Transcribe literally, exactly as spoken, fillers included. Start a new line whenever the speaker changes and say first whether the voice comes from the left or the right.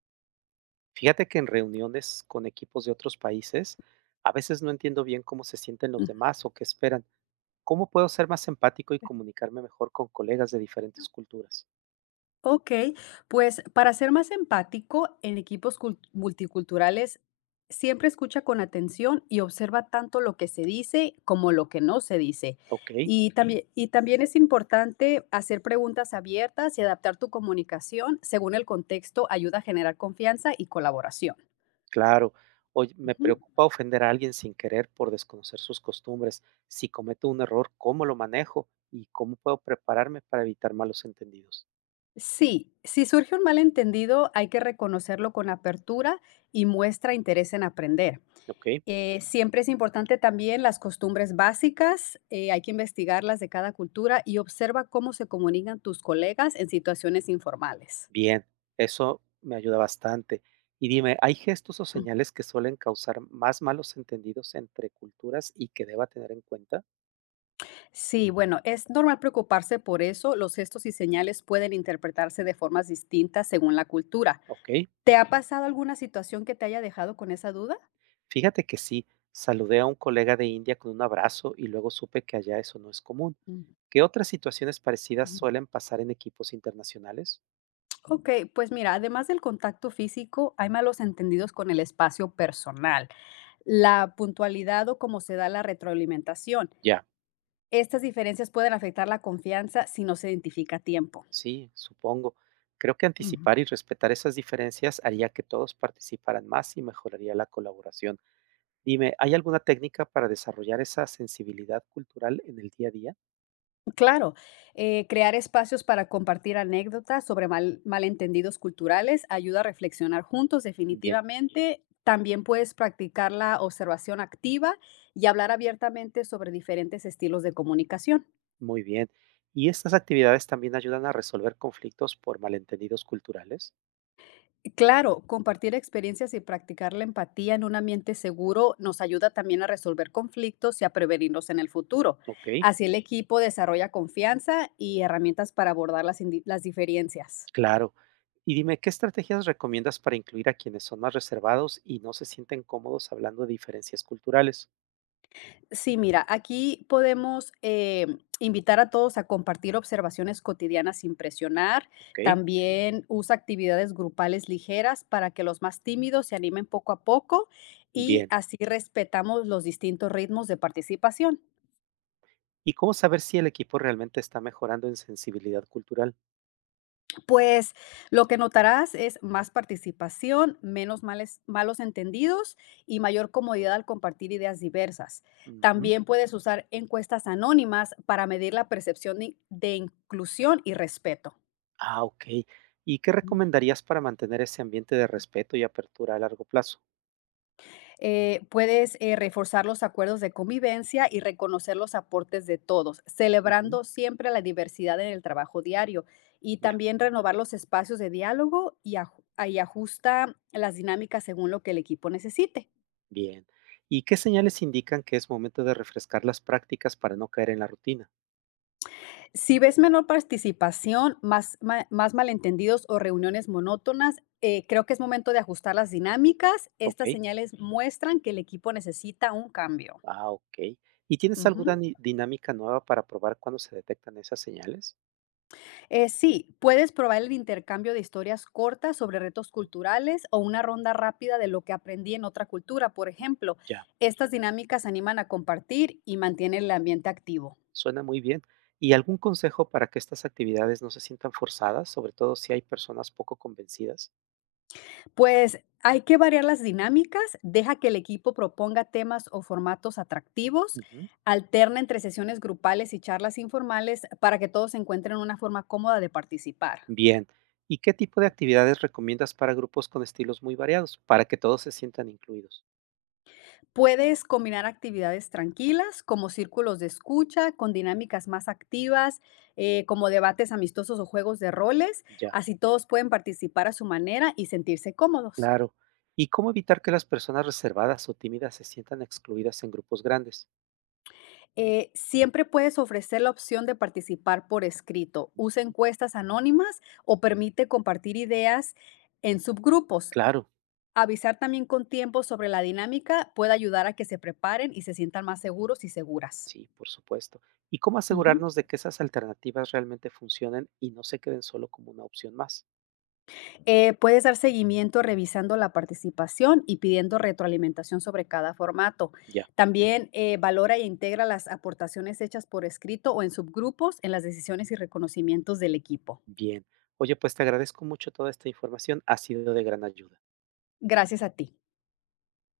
right: Fíjate que en reuniones con equipos de otros países, a veces no entiendo bien cómo se sienten los
left: Mm,
right: demás o qué esperan. ¿Cómo puedo ser más empático y comunicarme mejor con colegas de diferentes culturas?
left: okey, pues, para ser más empático en equipos cul multiculturales, siempre escucha con atención y observa tanto lo que se dice como lo que no se dice.
right: Ok,
left: Y, okey, también y también es importante hacer preguntas abiertas y adaptar tu comunicación según el contexto, ayuda a generar confianza y colaboración.
right: claro. Oye, me
left: Ujú.
right: preocupa ofender a alguien sin querer por desconocer sus costumbres. Si cometo un error, ¿cómo lo manejo? ¿Y cómo puedo prepararme para evitar malos entendidos?
left: Sí, si surge un malentendido, hay que reconocerlo con apertura y muestra interés en aprender.
right: Ok.
left: Eh, siempre es importante también las costumbres básicas, eh, hay que investigarlas de cada cultura y observa cómo se comunican tus colegas en situaciones informales.
right: Bien, eso me ayuda bastante. Y dime, ¿hay gestos o
left: Ujú.
right: señales que suelen causar más malos entendidos entre culturas y que deba tener en cuenta?
left: Sí, bueno, es normal preocuparse por eso. Los gestos y señales pueden interpretarse de formas distintas según la cultura.
right: Ok,
left: ¿Te ha pasado alguna situación que te haya dejado con esa duda?
right: fíjate que sí, saludé a un colega de India con un abrazo y luego supe que allá eso no es común.
left: Mm,
right: ¿Qué otras situaciones parecidas
left: ujú.
right: suelen pasar en equipos internacionales?
left: Ok, pues mira, además del contacto físico, hay malos entendidos con el espacio personal, la puntualidad o cómo se da la retroalimentación.
right: Ya,
left: Estas diferencias pueden afectar la confianza si no se identifica a tiempo.
right: sí, supongo. Creo que
left: Ujú.
right: anticipar y respetar esas diferencias haría que todos participaran más y mejoraría la colaboración. Dime, ¿hay alguna técnica para desarrollar esa sensibilidad cultural en el día a día?
left: Claro, eh, crear espacios para compartir anécdotas sobre mal- malentendidos culturales ayuda a reflexionar juntos
right: Bien,
left: definitivamente. También puedes practicar la observación activa y hablar abiertamente sobre diferentes estilos de comunicación.
right: muy bien. ¿Y estas actividades también ayudan a resolver conflictos por malentendidos culturales?
left: Claro, compartir experiencias y practicar la empatía en un ambiente seguro nos ayuda también a resolver conflictos y a prevenirlos en el futuro.
right: Ok,
left: Así el equipo desarrolla confianza y herramientas para abordar las, indi- las diferencias.
right: claro. Y dime, ¿qué estrategias recomiendas para incluir a quienes son más reservados y no se sienten cómodos hablando de diferencias culturales?
left: Sí, mira, aquí podemos eh, invitar a todos a compartir observaciones cotidianas sin presionar.
right: Ok,
left: También usa actividades grupales ligeras para que los más tímidos se animen poco a poco y
right: bien.
left: así respetamos los distintos ritmos de participación.
right: ¿Y cómo saber si el equipo realmente está mejorando en sensibilidad cultural?
left: Pues lo que notarás es más participación, menos males- malos entendidos y mayor comodidad al compartir ideas diversas.
right: Ujú.
left: También puedes usar encuestas anónimas para medir la percepción de, de inclusión y respeto.
right: Ah, ok. ¿Y qué recomendarías para mantener ese ambiente de respeto y apertura a largo plazo?
left: Eh, puedes eh, reforzar los acuerdos de convivencia y reconocer los aportes de todos,
right: Ujú,
left: celebrando siempre la diversidad en el trabajo diario, y
right: ya,
left: también renovar los espacios de diálogo y, aju- y ajusta las dinámicas según lo que el equipo necesite.
right: bien. ¿Y qué señales indican que es momento de refrescar las prácticas para no caer en la rutina?
left: Si ves menor participación, más, ma- más malentendidos o reuniones monótonas, eh, creo que es momento de ajustar las dinámicas.
right: Ok,
left: Estas señales muestran que el equipo necesita un cambio.
right: ah, ok. ¿Y tienes alguna
left: Ujú.
right: ni- dinámica nueva para probar cuando se detectan esas señales?
left: Eh, sí, puedes probar el intercambio de historias cortas sobre retos culturales o una ronda rápida de lo que aprendí en otra cultura, por ejemplo.
right: Ya,
left: Estas dinámicas animan a compartir y mantienen el ambiente activo.
right: suena muy bien. ¿Y algún consejo para que estas actividades no se sientan forzadas, sobre todo si hay personas poco convencidas?
left: Pues hay que variar las dinámicas, deja que el equipo proponga temas o formatos atractivos,
right: Ujú,
left: alterna entre sesiones grupales y charlas informales para que todos encuentren una forma cómoda de participar.
right: bien. ¿Y qué tipo de actividades recomiendas para grupos con estilos muy variados, para que todos se sientan incluidos?
left: Puedes combinar actividades tranquilas como círculos de escucha con dinámicas más activas, eh, como debates amistosos o juegos de roles.
right: Ya.
left: Así todos pueden participar a su manera y sentirse cómodos.
right: Claro. ¿Y cómo evitar que las personas reservadas o tímidas se sientan excluidas en grupos grandes?
left: Eh, siempre puedes ofrecer la opción de participar por escrito. Usa encuestas anónimas o permite compartir ideas en subgrupos.
right: Claro,
left: Avisar también con tiempo sobre la dinámica puede ayudar a que se preparen y se sientan más seguros y seguras.
right: sí, por supuesto. ¿Y cómo
left: Ujú.
right: asegurarnos de que esas alternativas realmente funcionen y no se queden solo como una opción más?
left: Eh, puedes dar seguimiento revisando la participación y pidiendo retroalimentación sobre cada formato.
right: Ya,
left: También eh, valora e integra las aportaciones hechas por escrito o en subgrupos en las decisiones y reconocimientos del equipo.
right: bien. Oye, pues te agradezco mucho toda esta información, ha sido de gran ayuda.
left: Gracias a ti.